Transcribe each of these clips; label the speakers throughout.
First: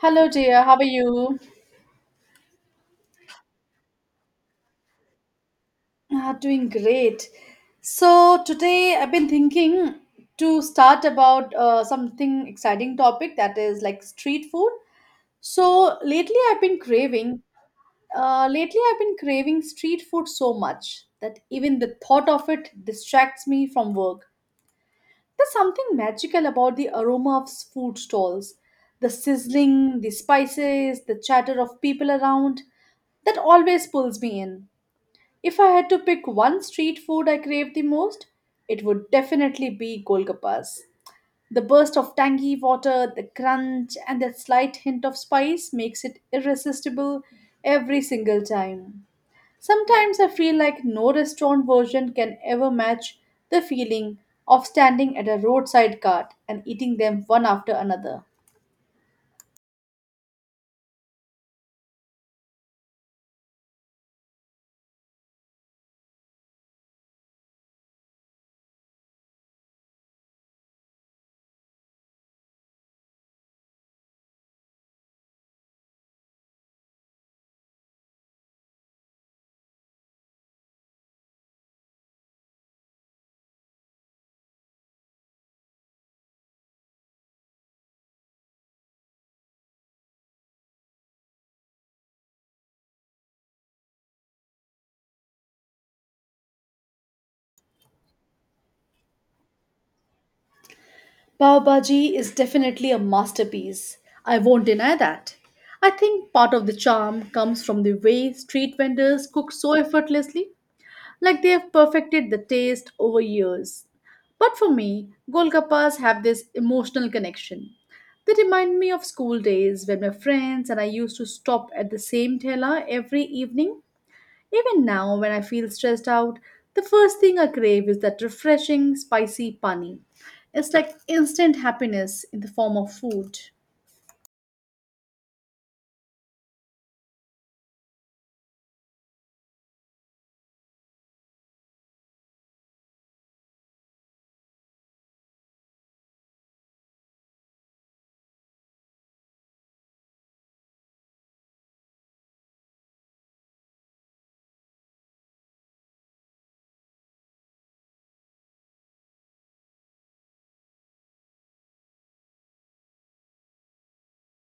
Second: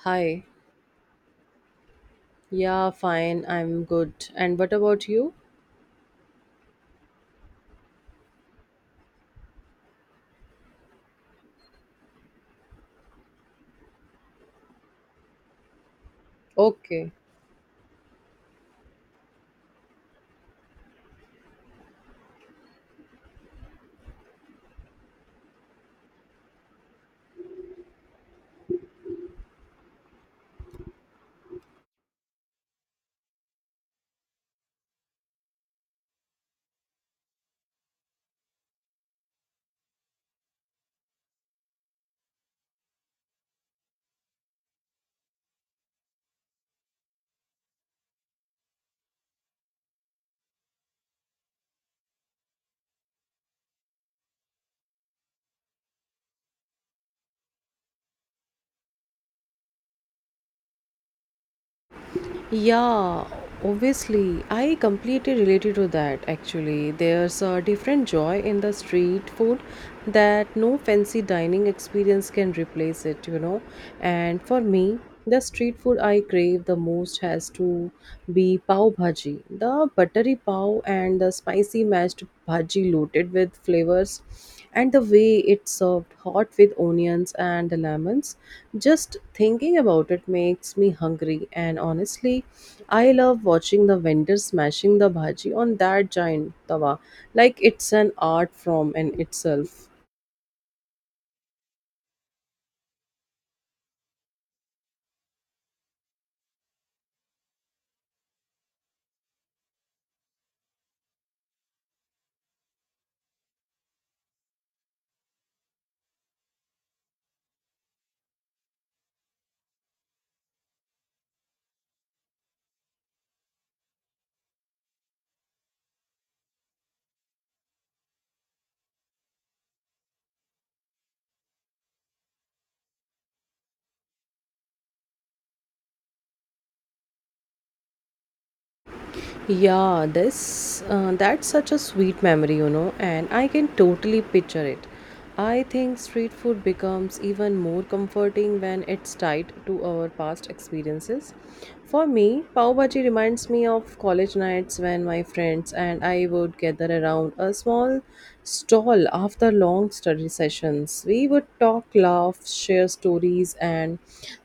Speaker 1: Hello,
Speaker 2: Hi.
Speaker 1: dear. How are you?
Speaker 2: Yeah, fine. I'm good. And what about you?
Speaker 1: Ah, doing great. So today I've been thinking to start about something exciting topic that is like street food. So lately I've been
Speaker 2: Okay.
Speaker 1: craving. Lately I've been craving street food so much that even the thought of it distracts me from work. There's something magical about the aroma of food stalls, the sizzling, the spices, the chatter of people around that always pulls me in. If I had to pick one street food I crave the most, it would definitely be Golgappas. The burst of tangy water, the crunch, and that slight hint of spice makes it irresistible every single time. Sometimes I feel like no restaurant version can ever match the feeling of standing at a roadside cart and eating them one after another.
Speaker 2: Yeah, obviously, I completely related to that actually. There's a different joy in the street food that no fancy dining experience can replace it. And for me, the street food I crave the most has to be pav bhaji. The buttery pav and the spicy mashed bhaji loaded with flavors and the way it's served hot with onions and lemons, just thinking about it makes me hungry. And honestly, I love watching the vendors smashing the bhaji on that giant tawa like it's an art form in itself.
Speaker 1: Pav Bhaji is definitely a masterpiece. I won't deny that. I think part of the charm comes from the way street vendors cook so effortlessly, like they have perfected the taste over years. But for me, Golgappas have this emotional connection. They remind me of school days when my friends and I used to stop at the same tela every evening. Even now, when I feel stressed out, the first thing I crave is that refreshing, spicy pani. It's like instant happiness in the form of food.
Speaker 2: Yeah, this that's such a sweet memory, and I can totally picture it. I think street food becomes even more comforting when it's tied to our past experiences. For me, pav bhaji reminds me of college nights when my friends and I would gather around a small stall after long study sessions. We would talk, laugh, share stories, and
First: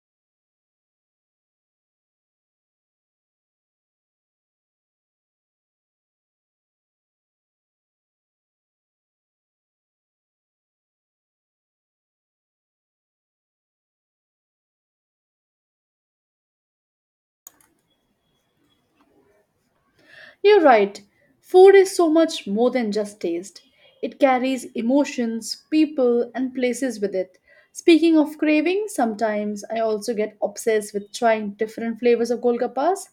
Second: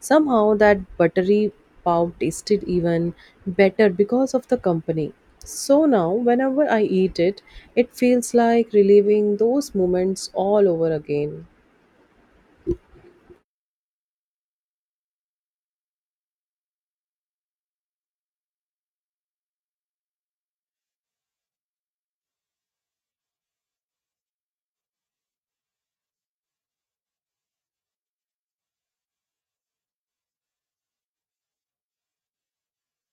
Speaker 2: somehow that buttery pav tasted even better because of the company. So now, whenever I eat it, it feels like reliving those moments all over again.
Speaker 1: You're right, food is so much more than just taste. It carries emotions, people, and places with it. Speaking of craving, sometimes I also get obsessed with trying different flavors of golgappas.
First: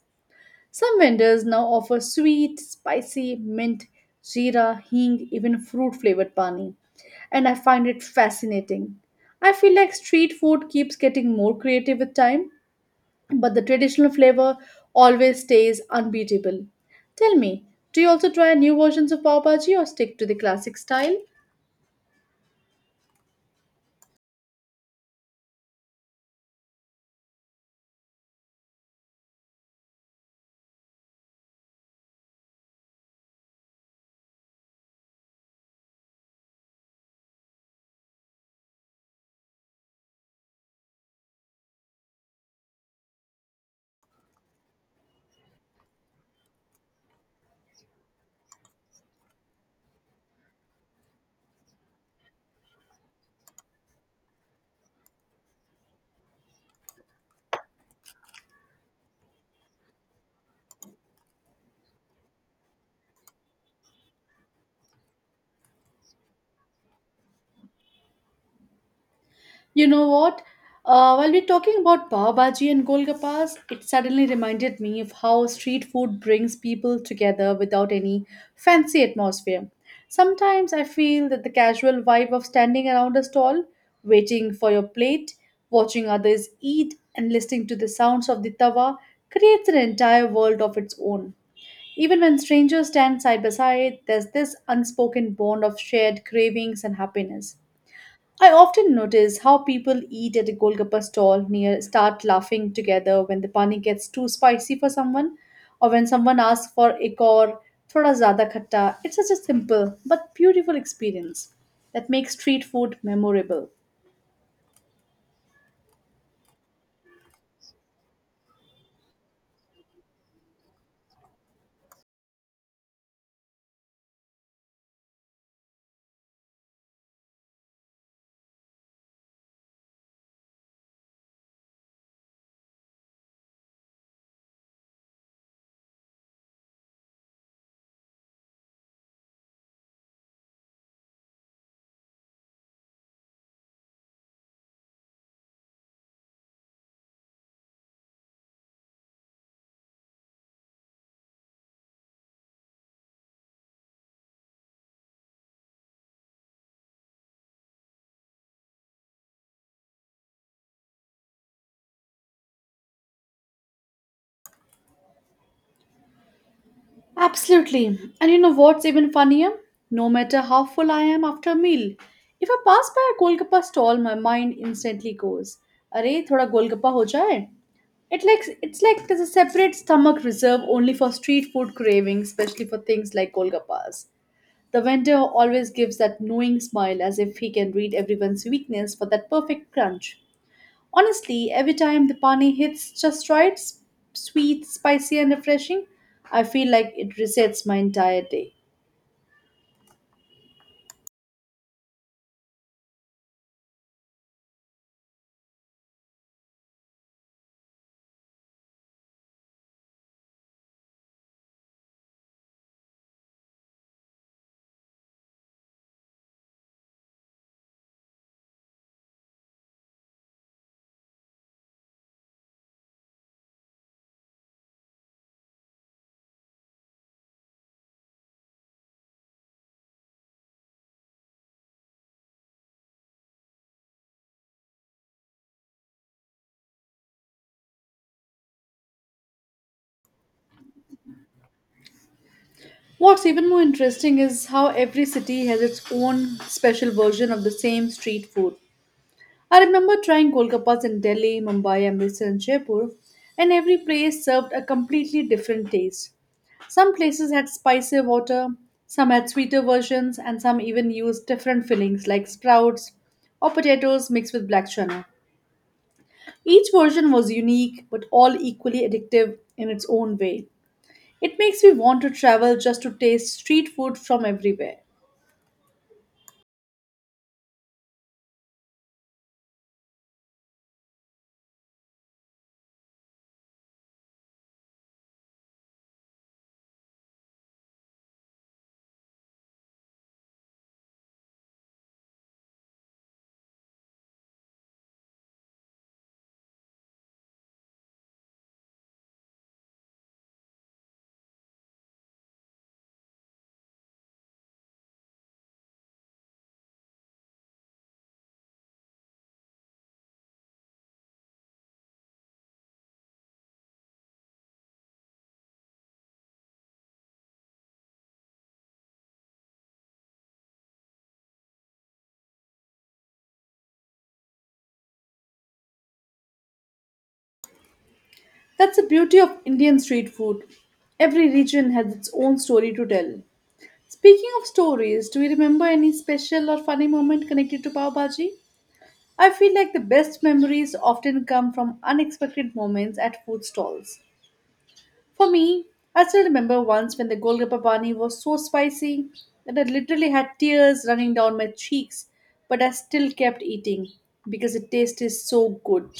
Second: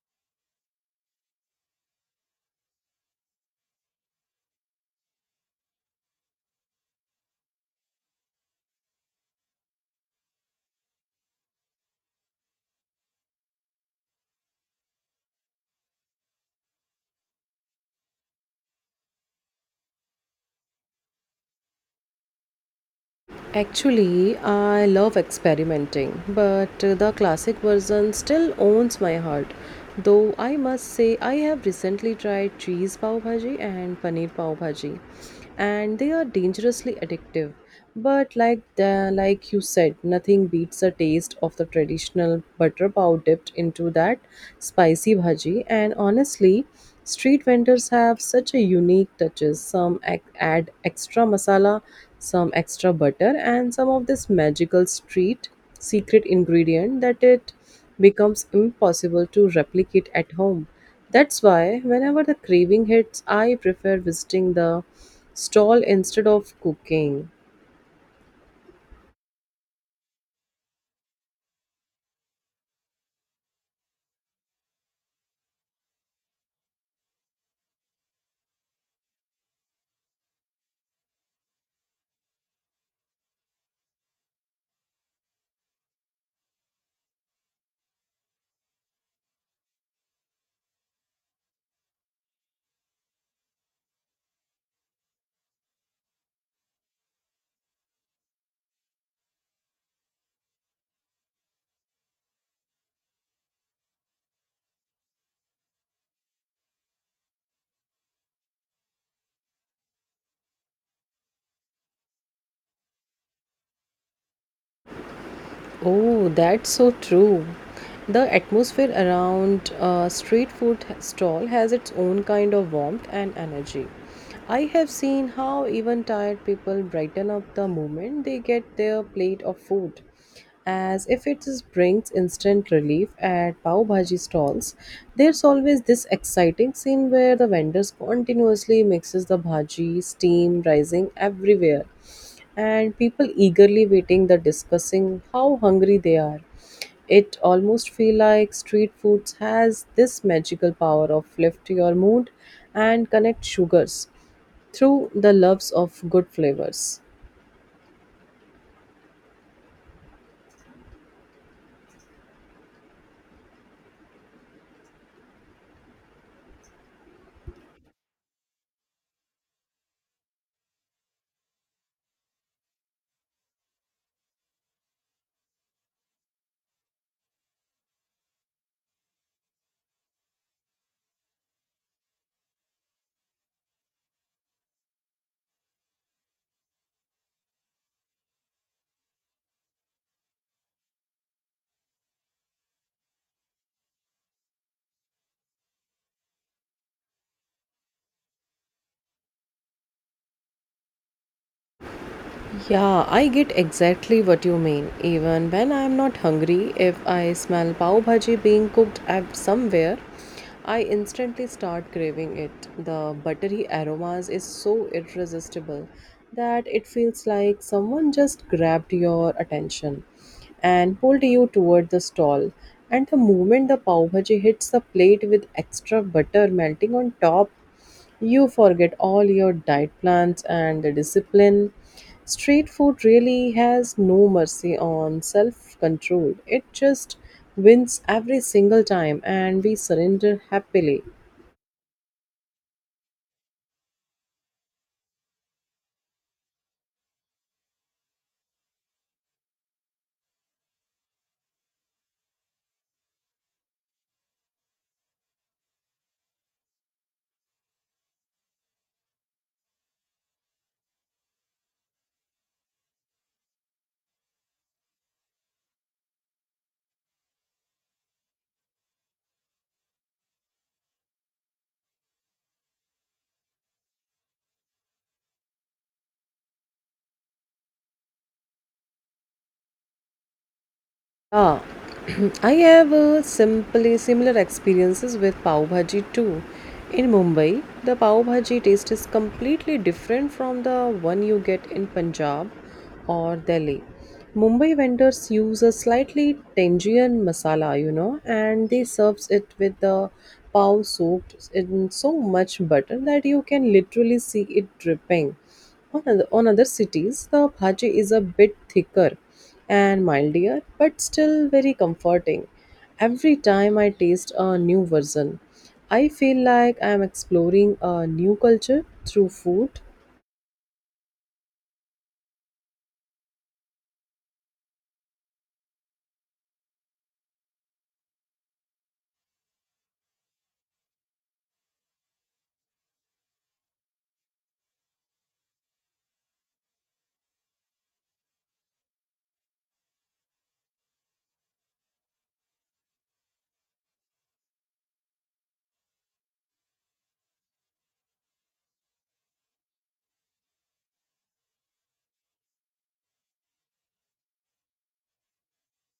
Speaker 1: Some vendors now offer sweet, spicy, mint, jeera, hing, even fruit flavored pani. And I find it fascinating. I feel like street food keeps getting more creative with time, but the traditional flavor always stays unbeatable. Tell me, do you also try new versions of pav bhaji or stick to the classic style?
Speaker 2: Actually, I love experimenting, but the classic version still owns my heart. Though I must say, I have recently tried cheese pav bhaji and paneer pav bhaji, and they are dangerously addictive. But like you said, nothing beats the taste of the traditional butter pav dipped into that spicy bhaji. And honestly, street vendors have such a unique touches. Some add extra masala, some extra butter, and some of this magical street secret ingredient, that it becomes impossible to replicate at home. That's why whenever the craving hits, I prefer visiting the stall instead of cooking.
Speaker 1: You know what? While we're talking about pav bhaji and golgappas, it suddenly reminded me of how street food brings people together without any fancy atmosphere. Sometimes I feel that the casual vibe of standing around a stall, waiting for your plate, watching others eat, and listening to the sounds of the tawa creates an entire world of its own. Even when strangers stand side by side, there's this unspoken bond of shared cravings and happiness. I often notice how people eat at a Golgappa stall near start laughing together when the pani gets too spicy for someone, or when someone asks for ek aur thoda zyada khatta. It's such a simple but beautiful experience that makes street food memorable.
Speaker 2: Oh, that's so true. The atmosphere around a street food stall has its own kind of warmth and energy. I have seen how even tired people brighten up the moment they get their plate of food, as if brings instant relief at pav bhaji stalls. There's always this exciting scene where the vendors continuously mixes the bhaji, steam rising everywhere and people eagerly waiting, the discussing how hungry they are. It almost feel like street foods has this magical power of lift your mood and connect sugars through the loves of good flavors.
Speaker 1: Absolutely. And you know what's even funnier? No matter how full I am after a meal, if I pass by a golgappa stall, my mind instantly goes, "Arey, thoda golgappa ho jaye." It's like there's a separate stomach reserve only for street food cravings, especially for things like golgappas. The vendor always gives that knowing smile as if he can read everyone's weakness for that perfect crunch. Honestly, every time the pani hits just right, sweet, spicy, and refreshing, I feel like it resets my entire day.
Speaker 2: Yeah, I get exactly what you mean. Even when I am not hungry, if I smell pav bhaji being cooked at somewhere, I instantly start craving it. The buttery aromas is so irresistible that it feels like someone just grabbed your attention and pulled you toward the stall. And the moment the pav bhaji hits the plate with extra butter melting on top, you forget all your diet plans and the discipline. Street food really has no mercy on self control. It just wins every single time, and we surrender happily.
Speaker 1: What's even more interesting is how every city has its own special version of the same street food. I remember trying Golgappas in Delhi, Mumbai, Amritsar, and Jaipur, and every place served a completely different taste. Some places had spicier water, some had sweeter versions, and some even used different fillings like sprouts or potatoes mixed with black chana. Each version was unique, but all equally addictive in its own way. It makes me want to travel just to taste street food from everywhere.
Speaker 2: Yeah, I have simply similar experiences with pav bhaji too. In Mumbai, the pav bhaji taste is completely different from the one you get in Punjab or Delhi. Mumbai vendors use a slightly tangerine masala, and they serves it with the pav soaked in so much butter that you can literally see it dripping. On other cities, the bhaji is a bit thicker and milder, but still very comforting. Every time I taste a new version, I feel like I am exploring a new culture through food.
Speaker 1: That's the beauty of Indian street food. Every region has its own story to tell. Speaking of stories, do you remember any special or funny moment connected to Pav Bhaji? I feel like the best memories often come from unexpected moments at food stalls. For me, I still remember once when the Golgappa Bani was so spicy that I literally had tears running down my cheeks, but I still kept eating because it tasted so good.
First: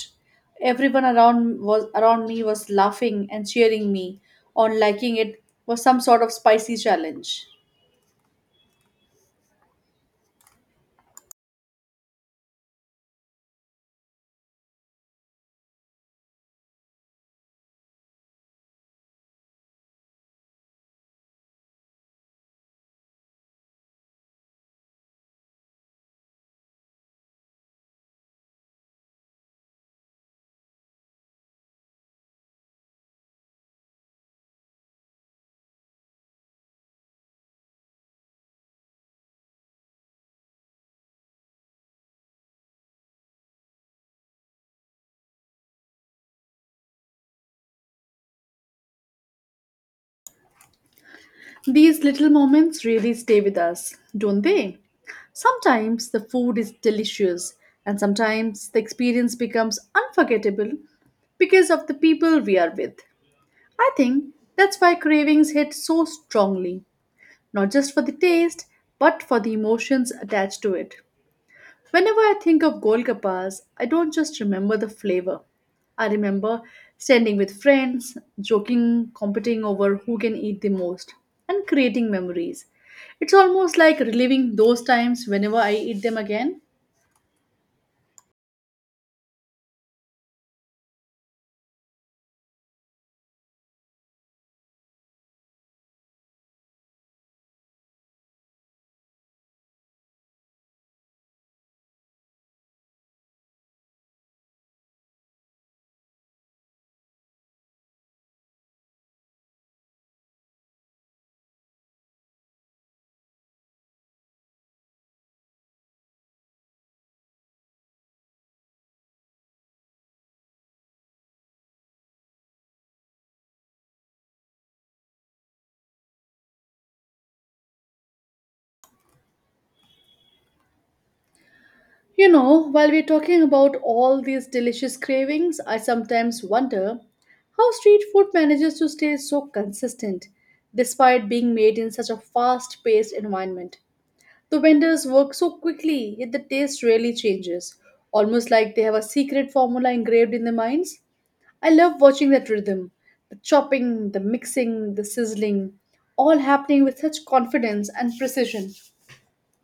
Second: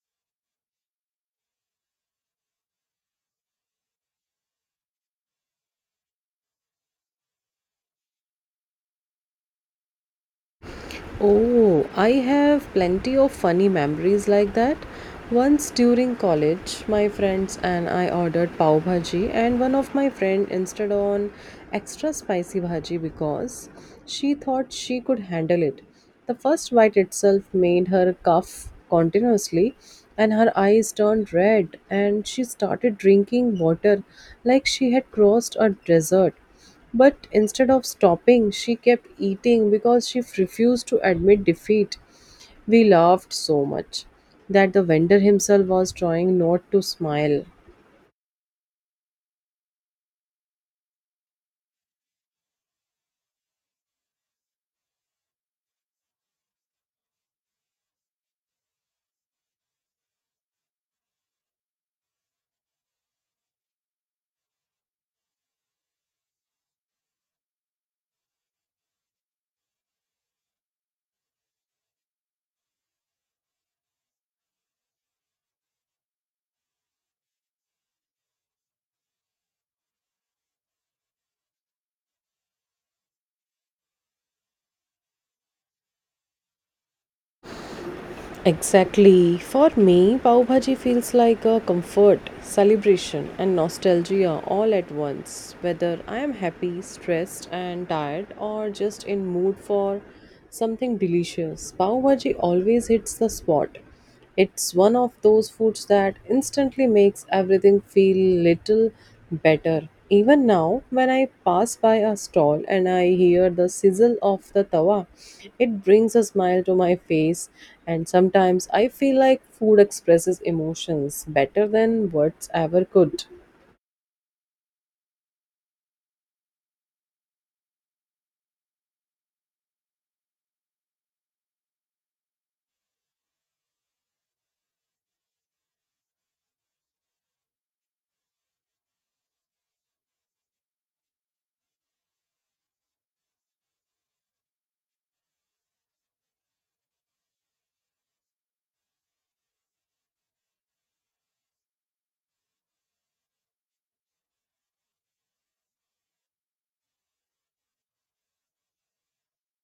Speaker 1: Everyone around me was laughing and cheering me on liking it was some sort of spicy challenge.
Speaker 2: Oh, I have plenty of funny memories like that. Once during college, my friends and I ordered pav bhaji, and one of my friend insisted on extra spicy bhaji because she thought she could handle it. The first bite itself made her cough continuously, and her eyes turned red, and she started drinking water like she had crossed a desert. But instead of stopping, she kept eating because she refused to admit defeat. We laughed so much that the vendor himself was trying not to smile.
Speaker 1: These little moments really stay with us, don't they? Sometimes the food is delicious, and sometimes the experience becomes unforgettable because of the people we are with. I think that's why cravings hit so strongly, not just for the taste, but for the emotions attached to it. Whenever I think of Golgappas, I don't just remember the flavor. I remember standing with friends, joking, competing over who can eat the most, and creating memories. It's almost like reliving those times whenever I eat them again.
Speaker 2: Exactly. For me, pav bhaji feels like a comfort, celebration, and nostalgia all at once. Whether I am happy, stressed, and tired, or just in mood for something delicious, pav bhaji always hits the spot. It's one of those foods that instantly makes everything feel little better. Even now, when I pass by a stall and I hear the sizzle of the tawa, it brings a smile to my face. And sometimes I feel like food expresses emotions better than words ever could.
Speaker 1: You know, while we're talking about all these delicious cravings, I sometimes wonder how street food manages to stay so consistent despite being made in such a fast paced environment. The vendors work so quickly, yet the taste rarely changes, almost like they have a secret formula engraved in their minds. I love watching that rhythm the chopping, the mixing, the sizzling, all happening with such confidence and precision.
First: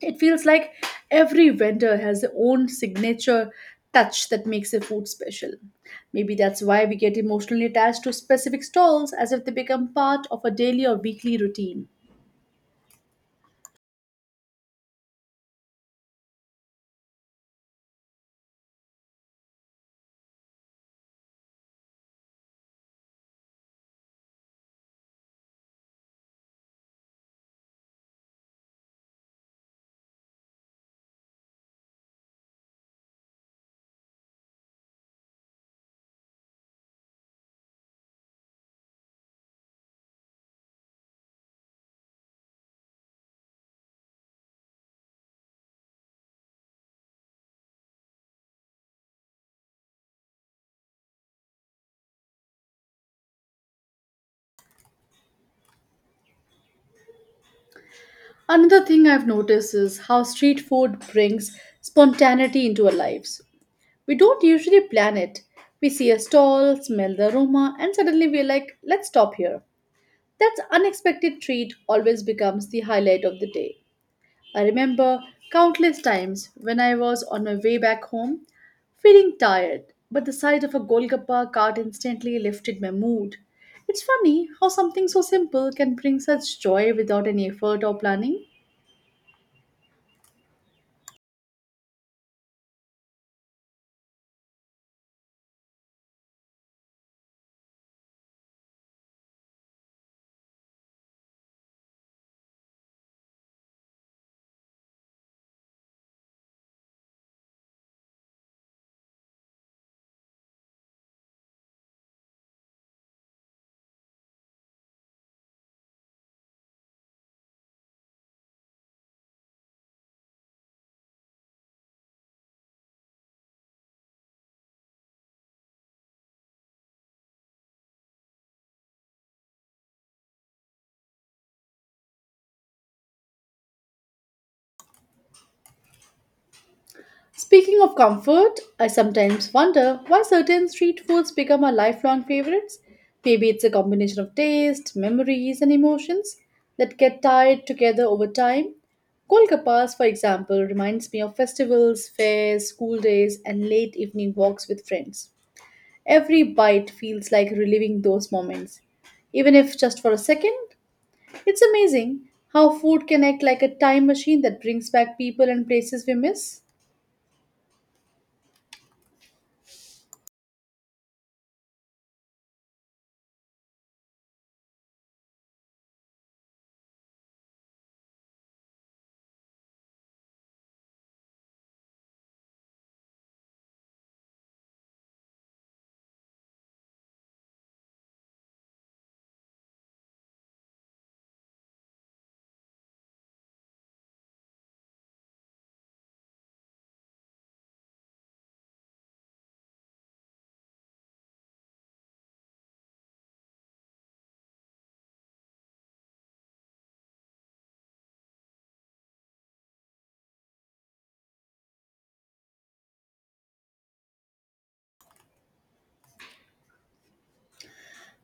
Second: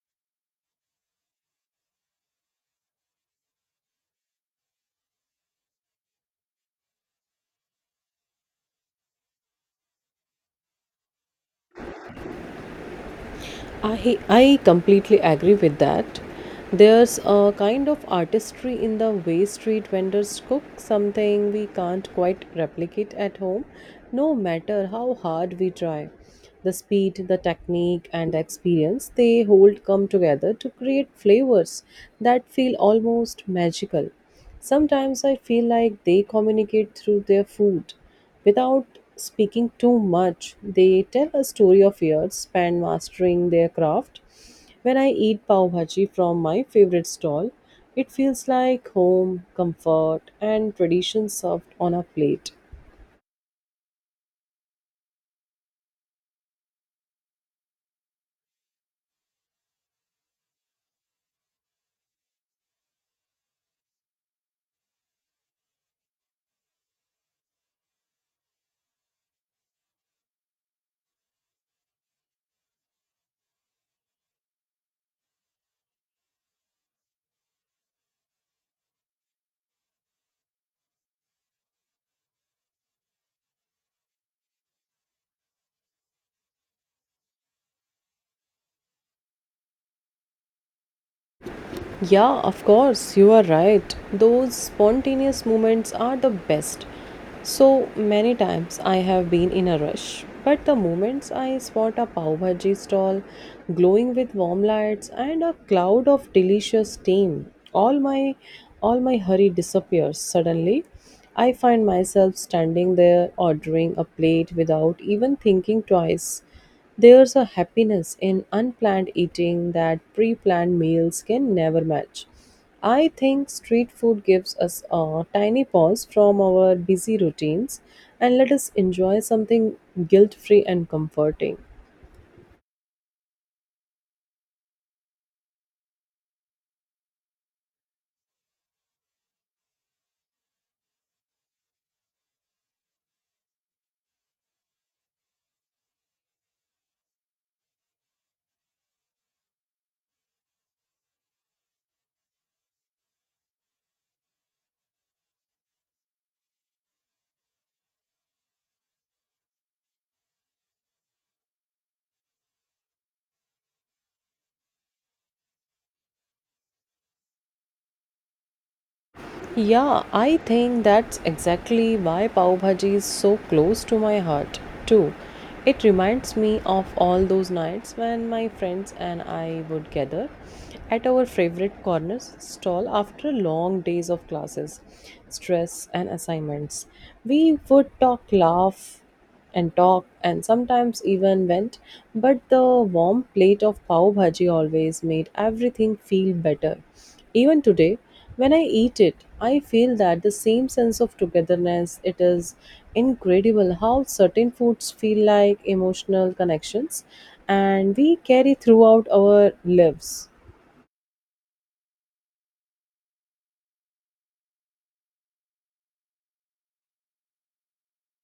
Speaker 1: It feels like every vendor has their own signature touch that makes their food special. Maybe that's why we get emotionally attached to specific stalls as if they become part of a daily or weekly routine.
Speaker 2: I completely agree with that. There's a kind of artistry in the way street vendors cook something we can't quite replicate at home, no matter how hard we try. The speed, the technique, and the experience they hold come together to create flavors that feel almost magical. Sometimes I feel like they communicate through their food without speaking too much. They tell a story of years spent mastering their craft. When I eat pav bhaji from my favorite stall, it feels like home, comfort, and tradition served on a plate.
Speaker 1: Another thing I've noticed is how street food brings spontaneity into our lives. We don't usually plan it. We see a stall, smell the aroma, and suddenly we're like, let's stop here. That unexpected treat always becomes the highlight of the day. I remember countless times when I was on my way back home, feeling tired, but the sight of a Golgappa cart instantly lifted my mood. It's funny how something so simple can bring such joy without any effort or planning.
Speaker 2: Yeah, of course, you are right. Those spontaneous moments are the best. So many times I have been in a rush, but the moments I spot a pav bhaji stall glowing with warm lights and a cloud of delicious steam, all my all my hurry disappears suddenly. I find myself standing there ordering a plate without even thinking twice. There's a happiness in unplanned eating that pre planned meals can never match. I think street food gives us a tiny pause from our busy routines and let us enjoy something guilt free and comforting.
Speaker 1: Speaking of comfort, I sometimes wonder why certain street foods become our lifelong favorites. Maybe it's a combination of taste, memories, and emotions that get tied together over time. Golgappas, for example, reminds me of festivals, fairs, school days, and late evening walks with friends. Every bite feels like reliving those moments. Even if just for a second, it's amazing how food can act like a time machine that brings back people and places we miss.
Speaker 2: Yeah, I think that's exactly why pav bhaji is so close to my heart, too. It reminds me of all those nights when my friends and I would gather at our favorite corner stall after long days of classes, stress, and assignments. We would talk, laugh, and talked and sometimes even went, but the warm plate of pav bhaji always made everything feel better. Even today, when I eat it, I feel that the same sense of togetherness. It is incredible how certain foods feel like emotional connections and we carry throughout our lives.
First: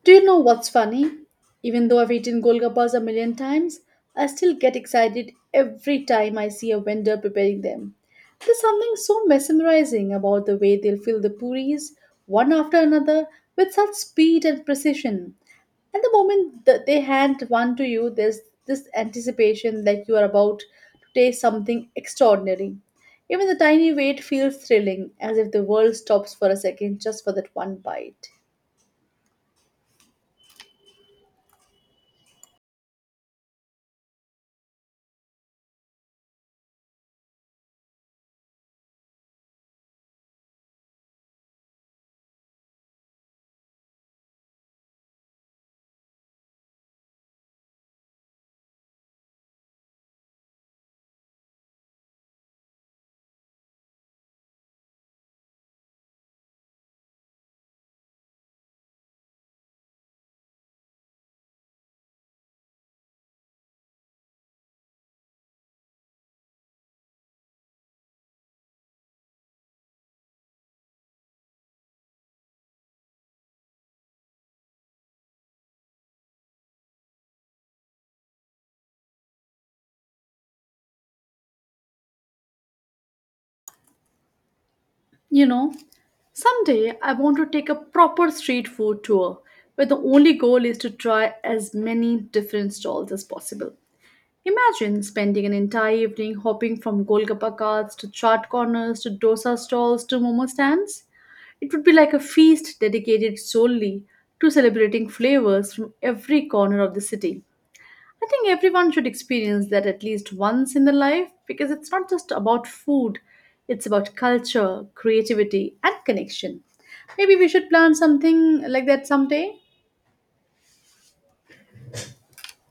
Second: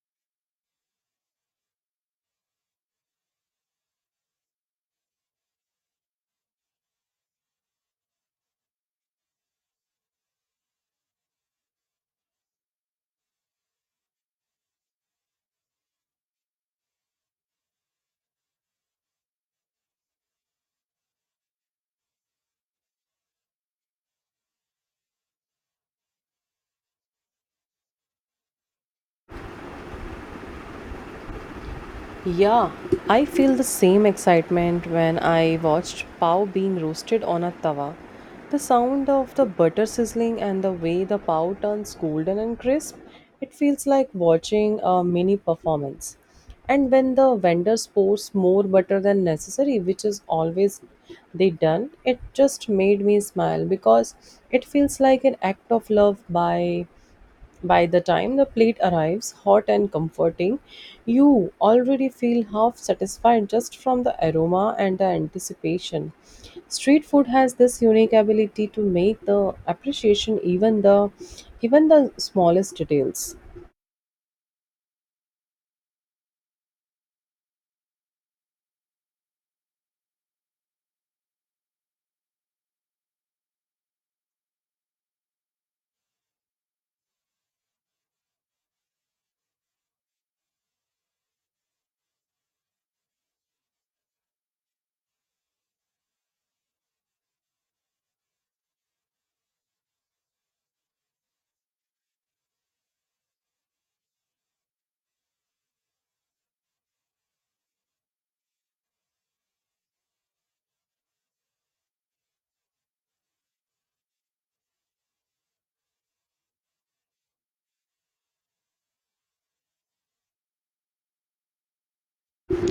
Speaker 1: Do you know what's funny? Even though I've eaten golgappas a million times, I still get excited every time I see a vendor preparing them. There's something so mesmerizing about the way they'll fill the puris one after another with such speed and precision. And the moment that they hand one to you, there's this anticipation like you are about to taste something extraordinary. Even the tiny wait feels thrilling, as if the world stops for a second just for that one bite.
Speaker 2: Yeah, I feel the same excitement when I watched pav being roasted on a tawa. The sound of the butter sizzling and the way the pav turns golden and crisp, it feels like watching a mini performance. And when the vendor pours more butter than necessary, which is always they done, it just made me smile because it feels like an act of love. By by the time the plate arrives, hot and comforting, you already feel half satisfied just from the aroma and the anticipation. Street food has this unique ability to make the appreciation even the smallest details.
Speaker 1: You know, someday I want to take a proper street food tour where the only goal is to try as many different stalls as possible. Imagine spending an entire evening hopping from Golgappa carts to chaat corners to dosa stalls to momo stands. It would be like a feast dedicated solely to celebrating flavors from every corner of the city. I think everyone should experience that at least once in their life because it's not just about food, it's about culture, creativity, and connection. Maybe we should plan something like that someday.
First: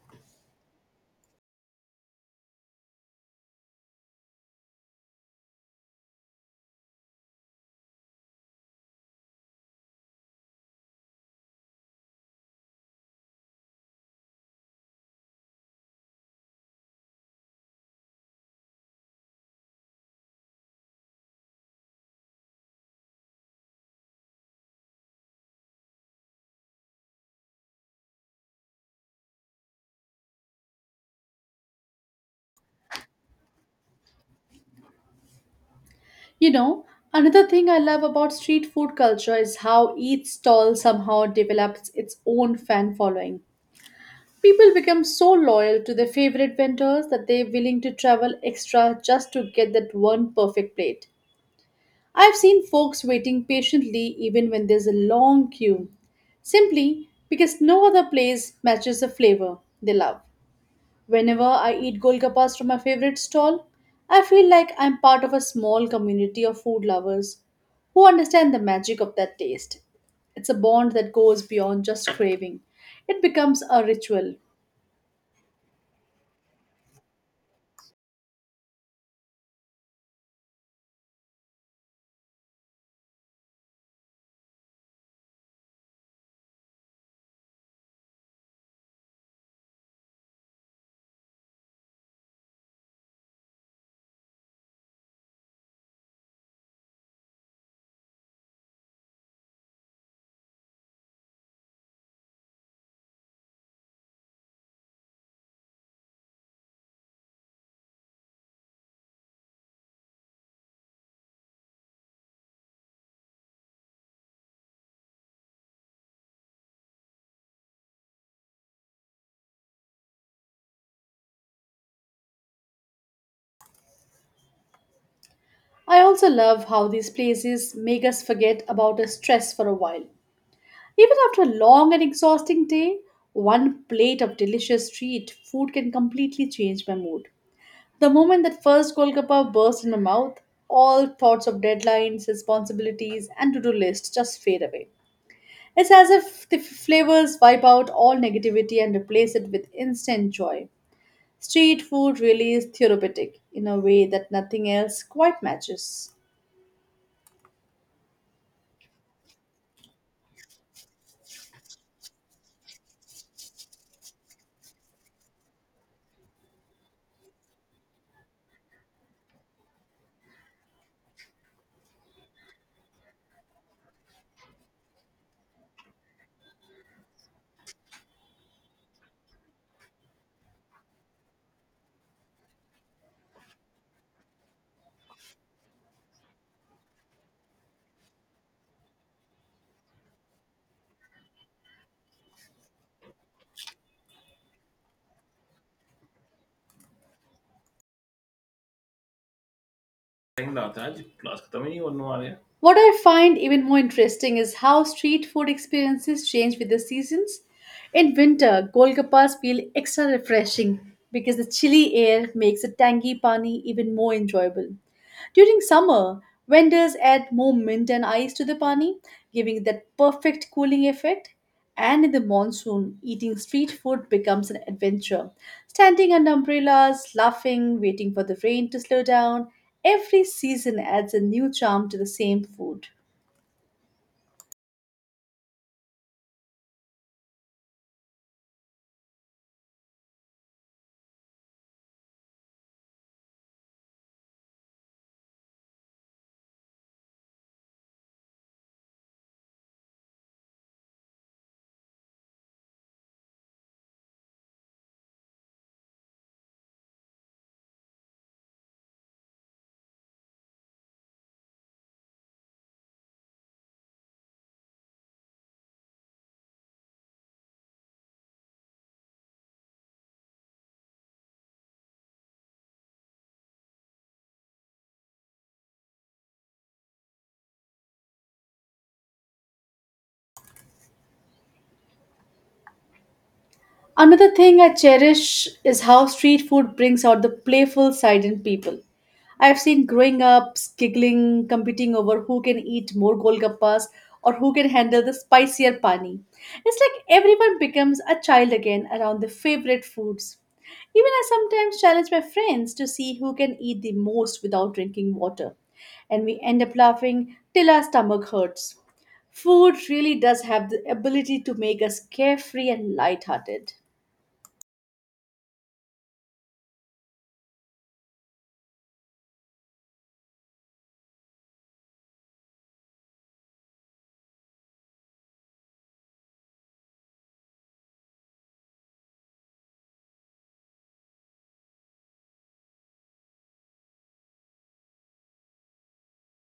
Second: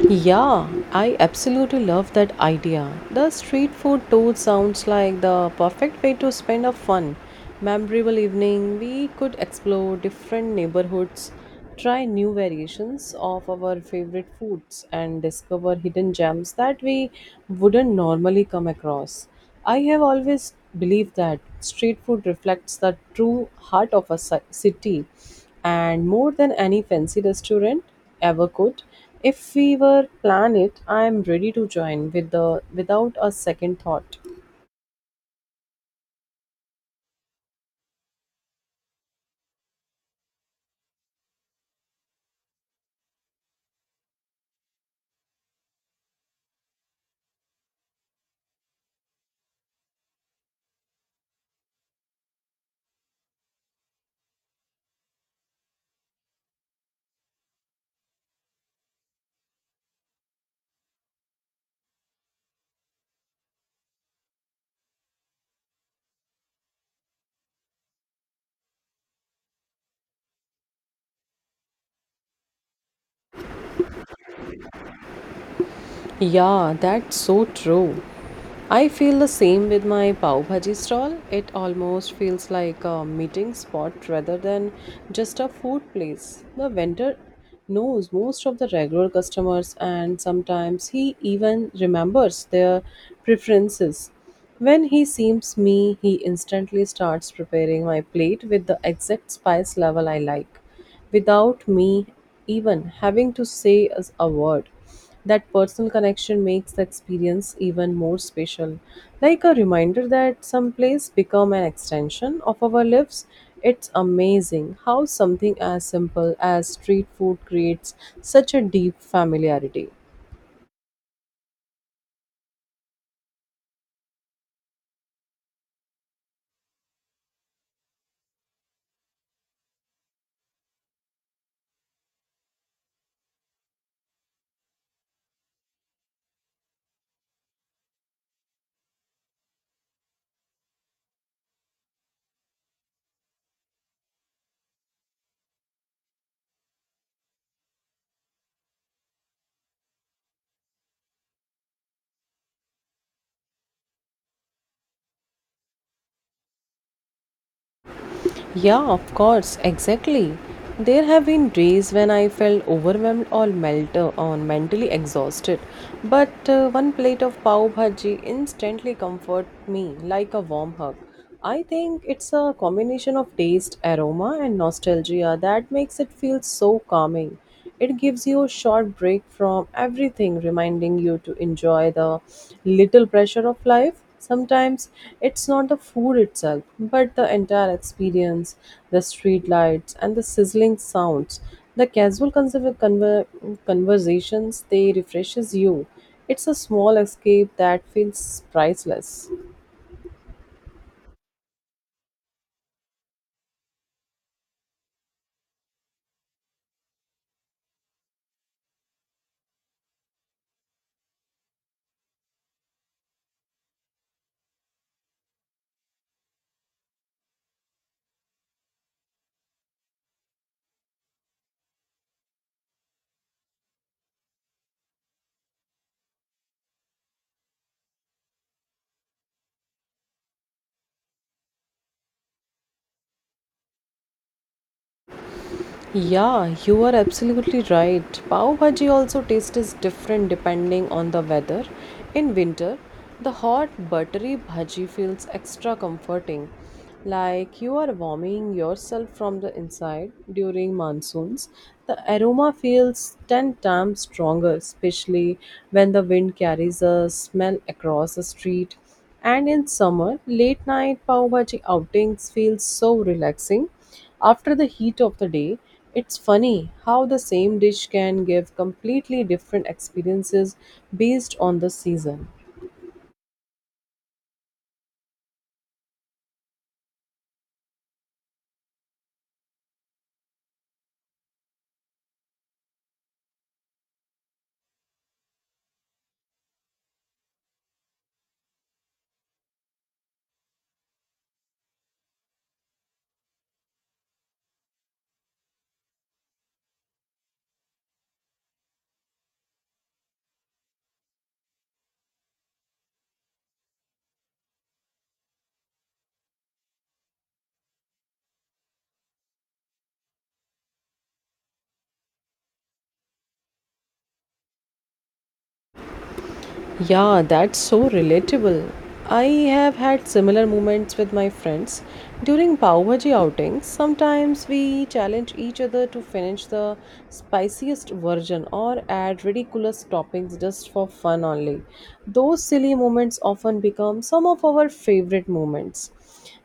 Speaker 2: Yeah, I absolutely love that idea. The street food tour sounds like the perfect way to spend a fun, memorable evening. We could explore different neighborhoods, try new variations of our favorite foods, and discover hidden gems that we wouldn't normally come across. I have always believed that street food reflects the true heart of a city, and more than any fancy restaurant ever could. If we were plan it, I am ready to join with the without a second thought.
Speaker 1: You know, another thing I love about street food culture is how each stall somehow develops its own fan following. People become so loyal to their favorite vendors that they're willing to travel extra just to get that one perfect plate. I've seen folks waiting patiently even when there's a long queue, simply because no other place matches the flavor they love. Whenever I eat golgappas from my favorite stall, I feel like I'm part of a small community of food lovers who understand the magic of that taste. It's a bond that goes beyond just craving, it becomes a ritual.
Speaker 2: Yeah, that's so true. I feel the same with my pav bhaji stall. It almost feels like a meeting spot rather than just a food place. The vendor knows most of the regular customers and sometimes he even remembers their preferences. When he sees me, he instantly starts preparing my plate with the exact spice level I like without me even having to say as a word. That personal connection makes the experience even more special, like a reminder that some place become an extension of our lives. It's amazing how something as simple as street food creates such a deep familiarity.
Speaker 1: I also love how these places make us forget about our stress for a while. Even after a long and exhausting day, one plate of delicious street food can completely change my mood. The moment that first Golgappa burst in my mouth, all thoughts of deadlines, responsibilities, and to do lists just fade away. It's as if the flavors wipe out all negativity and replace it with instant joy. Street food really is therapeutic in a way that nothing else quite matches.
Speaker 2: Yeah, of course, exactly. There have been days when I felt overwhelmed or melt or mentally exhausted, but one plate of pav bhaji instantly comforted me like a warm hug. I think it's a combination of taste, aroma, and nostalgia that makes it feel so calming. It gives you a short break from everything, reminding you to enjoy the little pressure of life. Sometimes it's not the food itself, but the entire experience, the street lights and the sizzling sounds. The casual conversations they refreshes you. It's a small escape that feels priceless.
Speaker 1: Tem verdade, clássico também ou não área? What I find even more interesting is how street food experiences change with the seasons. In winter, golgappas feel extra refreshing because the chilly air makes the tangy pani even more enjoyable. During summer, vendors add more mint and ice to the pani, giving that perfect cooling effect. And in the monsoon, eating street food becomes an adventure. Standing under umbrellas, laughing, waiting for the rain to slow down, every season adds a new charm to the same food.
Speaker 2: Yeah, you are absolutely right. Pav bhaji also taste is different depending on the weather. In winter, the hot buttery bhaji feels extra comforting, like you are warming yourself from the inside during monsoons. The aroma feels 10 times stronger, especially when the wind carries a smell across the street. And in summer, late night pav bhaji outings feel so relaxing after the heat of the day. It's funny how the same dish can give completely different experiences based on the season.
Speaker 1: Another thing I cherish is how street food brings out the playful side in people. I've seen growing ups giggling, competing over who can eat more golgappas or who can handle the spicier pani. It's like everyone becomes a child again around their favorite foods. Even I sometimes challenge my friends to see who can eat the most without drinking water, and we end up laughing till our stomach hurts. Food really does have the ability to make us carefree and lighthearted.
Speaker 2: Yeah, that's so relatable. I have had similar moments with my friends during pav bhaji outings. Sometimes we challenge each other to finish the spiciest version or add ridiculous toppings just for fun only. Those silly moments often become some of our favorite moments.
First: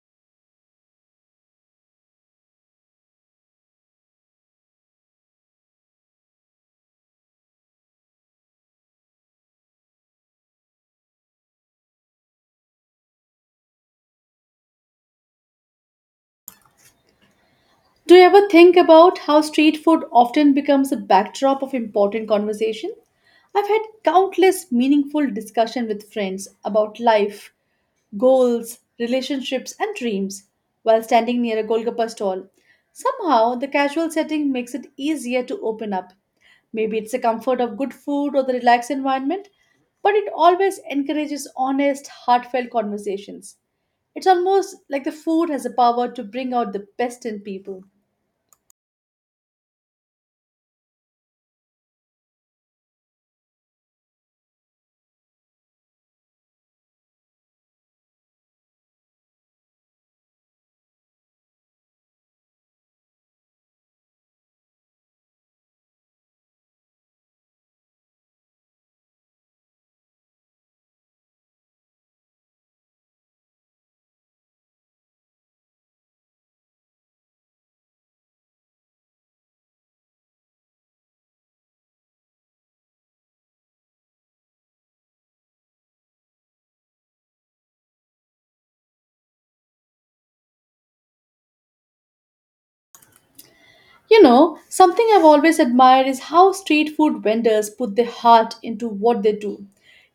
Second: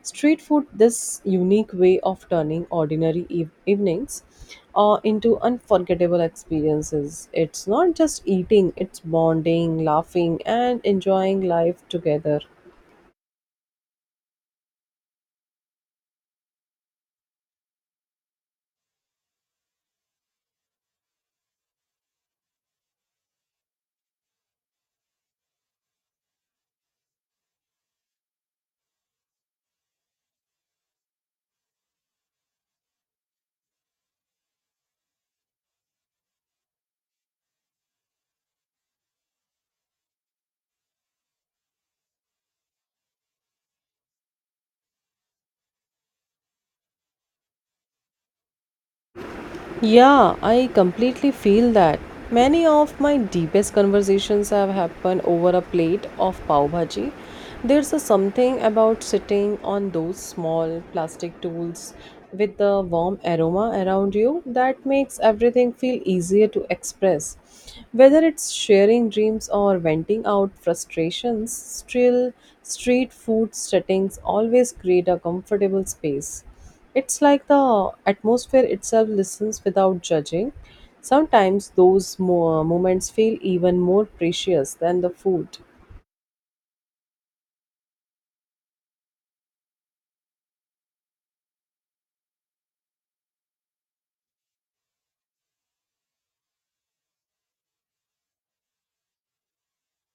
Speaker 2: Street food, this unique way of turning ordinary evenings into unforgettable experiences. It's not just eating, it's bonding, laughing, and enjoying life together.
Speaker 1: Do you ever think about how street food often becomes a backdrop of important conversation? I've had countless meaningful discussion with friends about life, goals, relationships and dreams while standing near a Golgappa stall. Somehow the casual setting makes it easier to open up. Maybe it's the comfort of good food or the relaxed environment, but it always encourages honest, heartfelt conversations. It's almost like the food has the power to bring out the best in people.
Speaker 2: Yeah, I completely feel that. Many of my deepest conversations have happened over a plate of pav bhaji. There's a something about sitting on those small plastic tools with the warm aroma around you that makes everything feel easier to express. Whether it's sharing dreams or venting out frustrations, still street food settings always create a comfortable space. It's like the atmosphere itself listens without judging. Sometimes those moments feel even more precious than the food.
Speaker 1: You know, something I've always admired is how street food vendors put their heart into what they do.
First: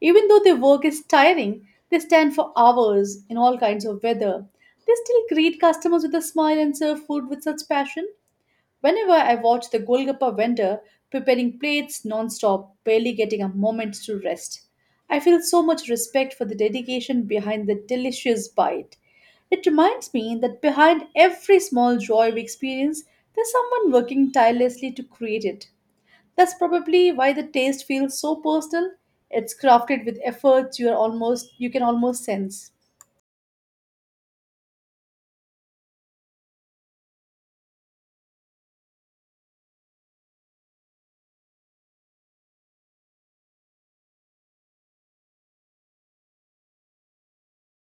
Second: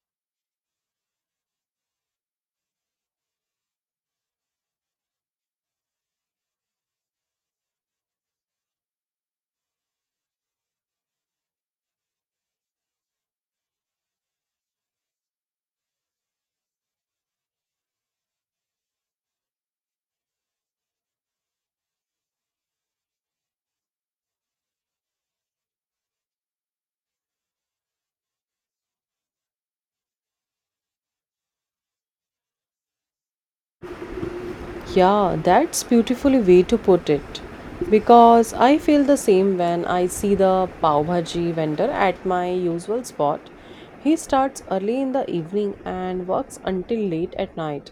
Speaker 1: Even though their work is tiring, they stand for hours in all kinds of weather. They still greet customers with a smile and serve food with such passion. Whenever I watch the Golgappa vendor preparing plates non-stop, barely getting a moment to rest, I feel so much respect for the dedication behind the delicious bite. It reminds me that behind every small joy we experience, there's someone working tirelessly to create it. That's probably why the taste feels so personal. It's crafted with efforts you can almost sense.
Speaker 2: Yeah, that's beautifully way to put it. Because I feel the same when I see the pav bhaji vendor at my usual spot. He starts early in the evening and works until late at night,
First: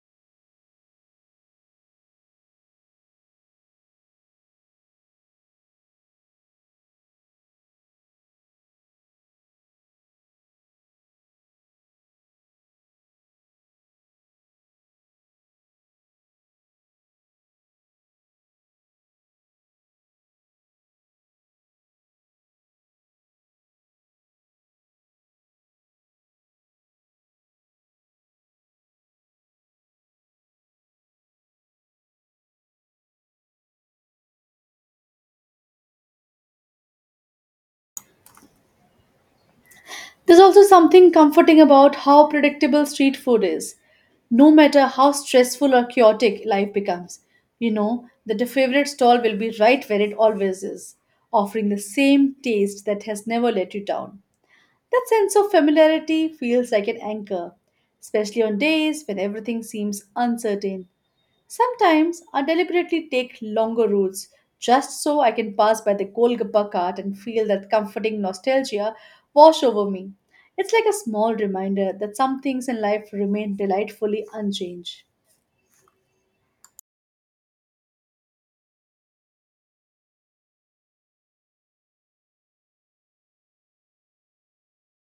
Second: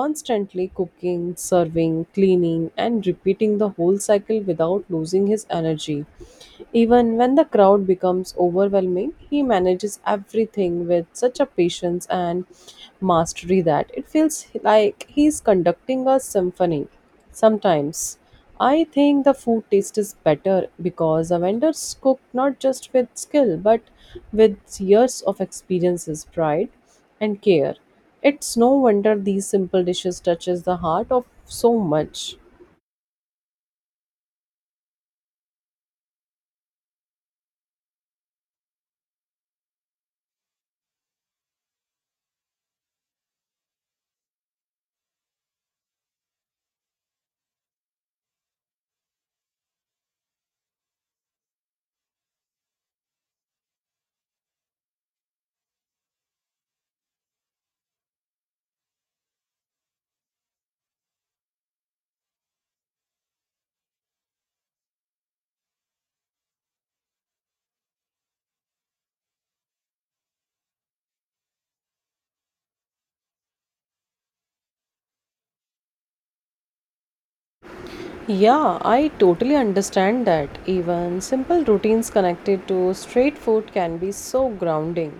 Speaker 2: constantly cooking, serving, cleaning, and repeating the whole cycle without losing his energy. Even when the crowd becomes overwhelming, he manages everything with such a patience and mastery that it feels like he's conducting a symphony. Sometimes I think the food taste is better because the vendors cook not just with skill but with years of experiences, pride, and care. It's no wonder these simple dishes touches the heart of so much.
Speaker 1: There's also something comforting about how predictable street food is. No matter how stressful or chaotic life becomes, you know that your favorite stall will be right where it always is, offering the same taste that has never let you down. That sense of familiarity feels like an anchor, especially on days when everything seems uncertain. Sometimes I deliberately take longer routes just so I can pass by the Golgappa cart and feel that comforting nostalgia wash over me. It's like a small reminder that some things in life remain delightfully unchanged.
Speaker 2: Yeah, I totally understand that. Even simple routines connected to straight food can be so grounding.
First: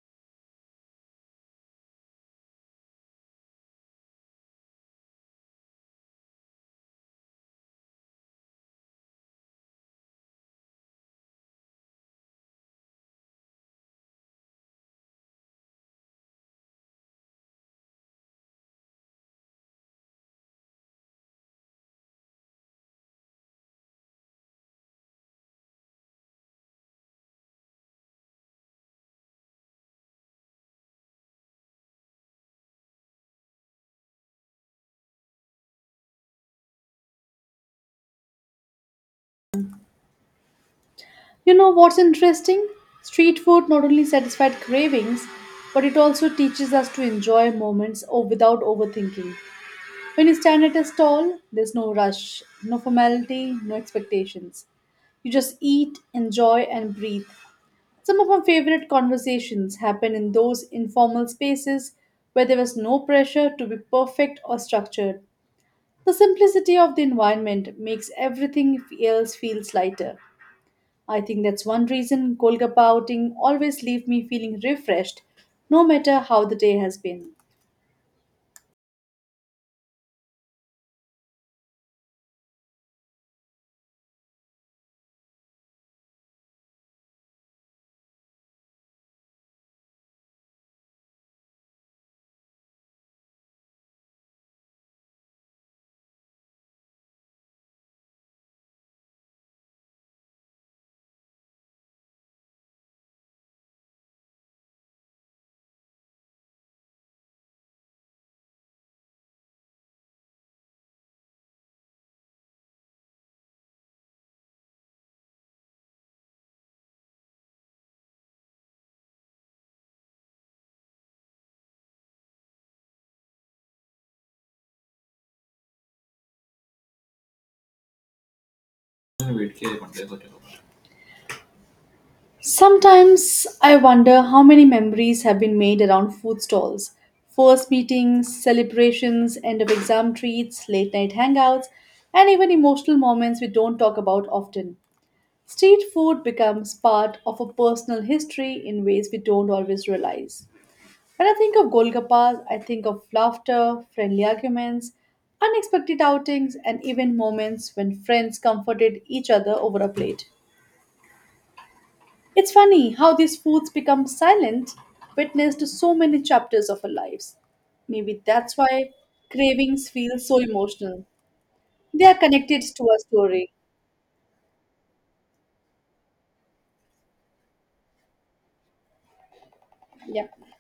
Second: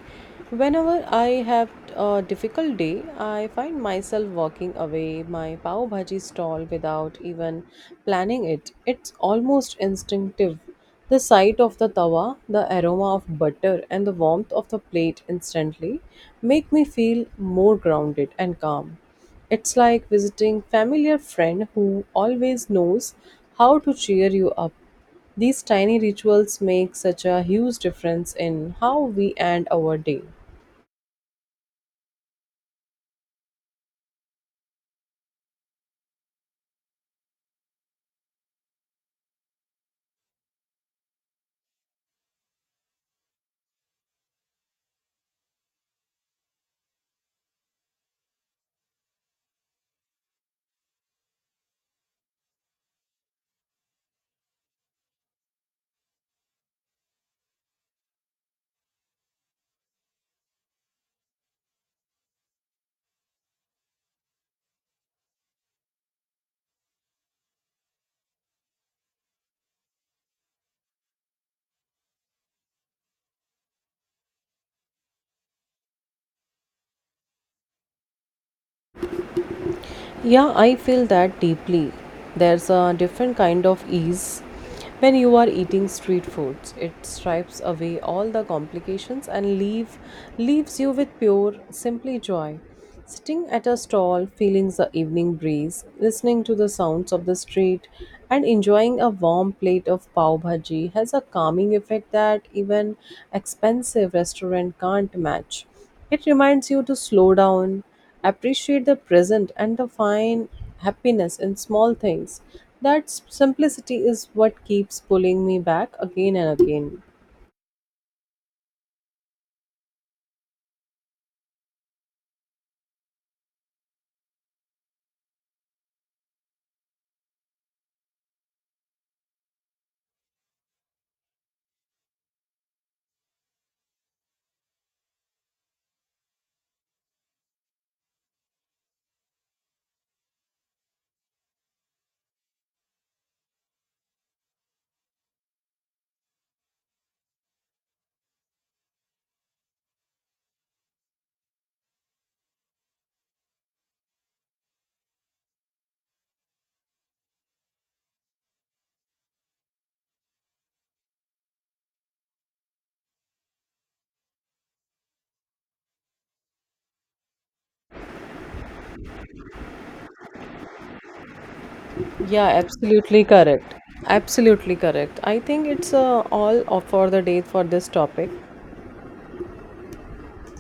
Speaker 2: Whenever I have a difficult day, I find myself walking away my pav bhaji stall without even planning it. It's almost instinctive. The sight of the tawa, the aroma of butter, and the warmth of the plate instantly make me feel more grounded and calm. It's like visiting familiar friend who always knows how to cheer you up. These tiny rituals make such a huge difference in how we end our day.
Speaker 1: You know what's interesting? Street food not only satisfies cravings, but it also teaches us to enjoy moments or without overthinking. When you stand at a stall, there's no rush, no formality, no expectations. You just eat, enjoy, and breathe. Some of my favorite conversations happen in those informal spaces where there was no pressure to be perfect or structured. The simplicity of the environment makes everything else feels lighter. I think that's one reason Kolkata outing always leave me feeling refreshed, no matter how the day has been.
Speaker 2: Yeah, I feel that deeply. There's a different kind of ease when you are eating street foods. It stripes away all the complications and leaves you with pure, simply joy. Sitting at a stall, feeling the evening breeze, listening to the sounds of the street, and enjoying a warm plate of pav bhaji has a calming effect that even expensive restaurant can't match. It reminds you to slow down, appreciate the present, and to find happiness in small things. That simplicity is what keeps pulling me back again and again.
Speaker 1: Sometimes I wonder how many memories have been made around food stalls. First meetings, celebrations, end of exam treats, late night hangouts, and even emotional moments we don't talk about often. Street food becomes part of a personal history in ways we don't always realize. When I think of Golgappas, I think of laughter, friendly arguments, unexpected outings, and even moments when friends comforted each other over a plate. It's funny how these foods become silent witness to so many chapters of our lives. Maybe that's why cravings feel so emotional. They are
Speaker 2: Yeah,
Speaker 1: connected to our
Speaker 2: absolutely
Speaker 1: story.
Speaker 2: correct. Absolutely correct. I think it's all of for the day for this topic.
Speaker 1: Yeah.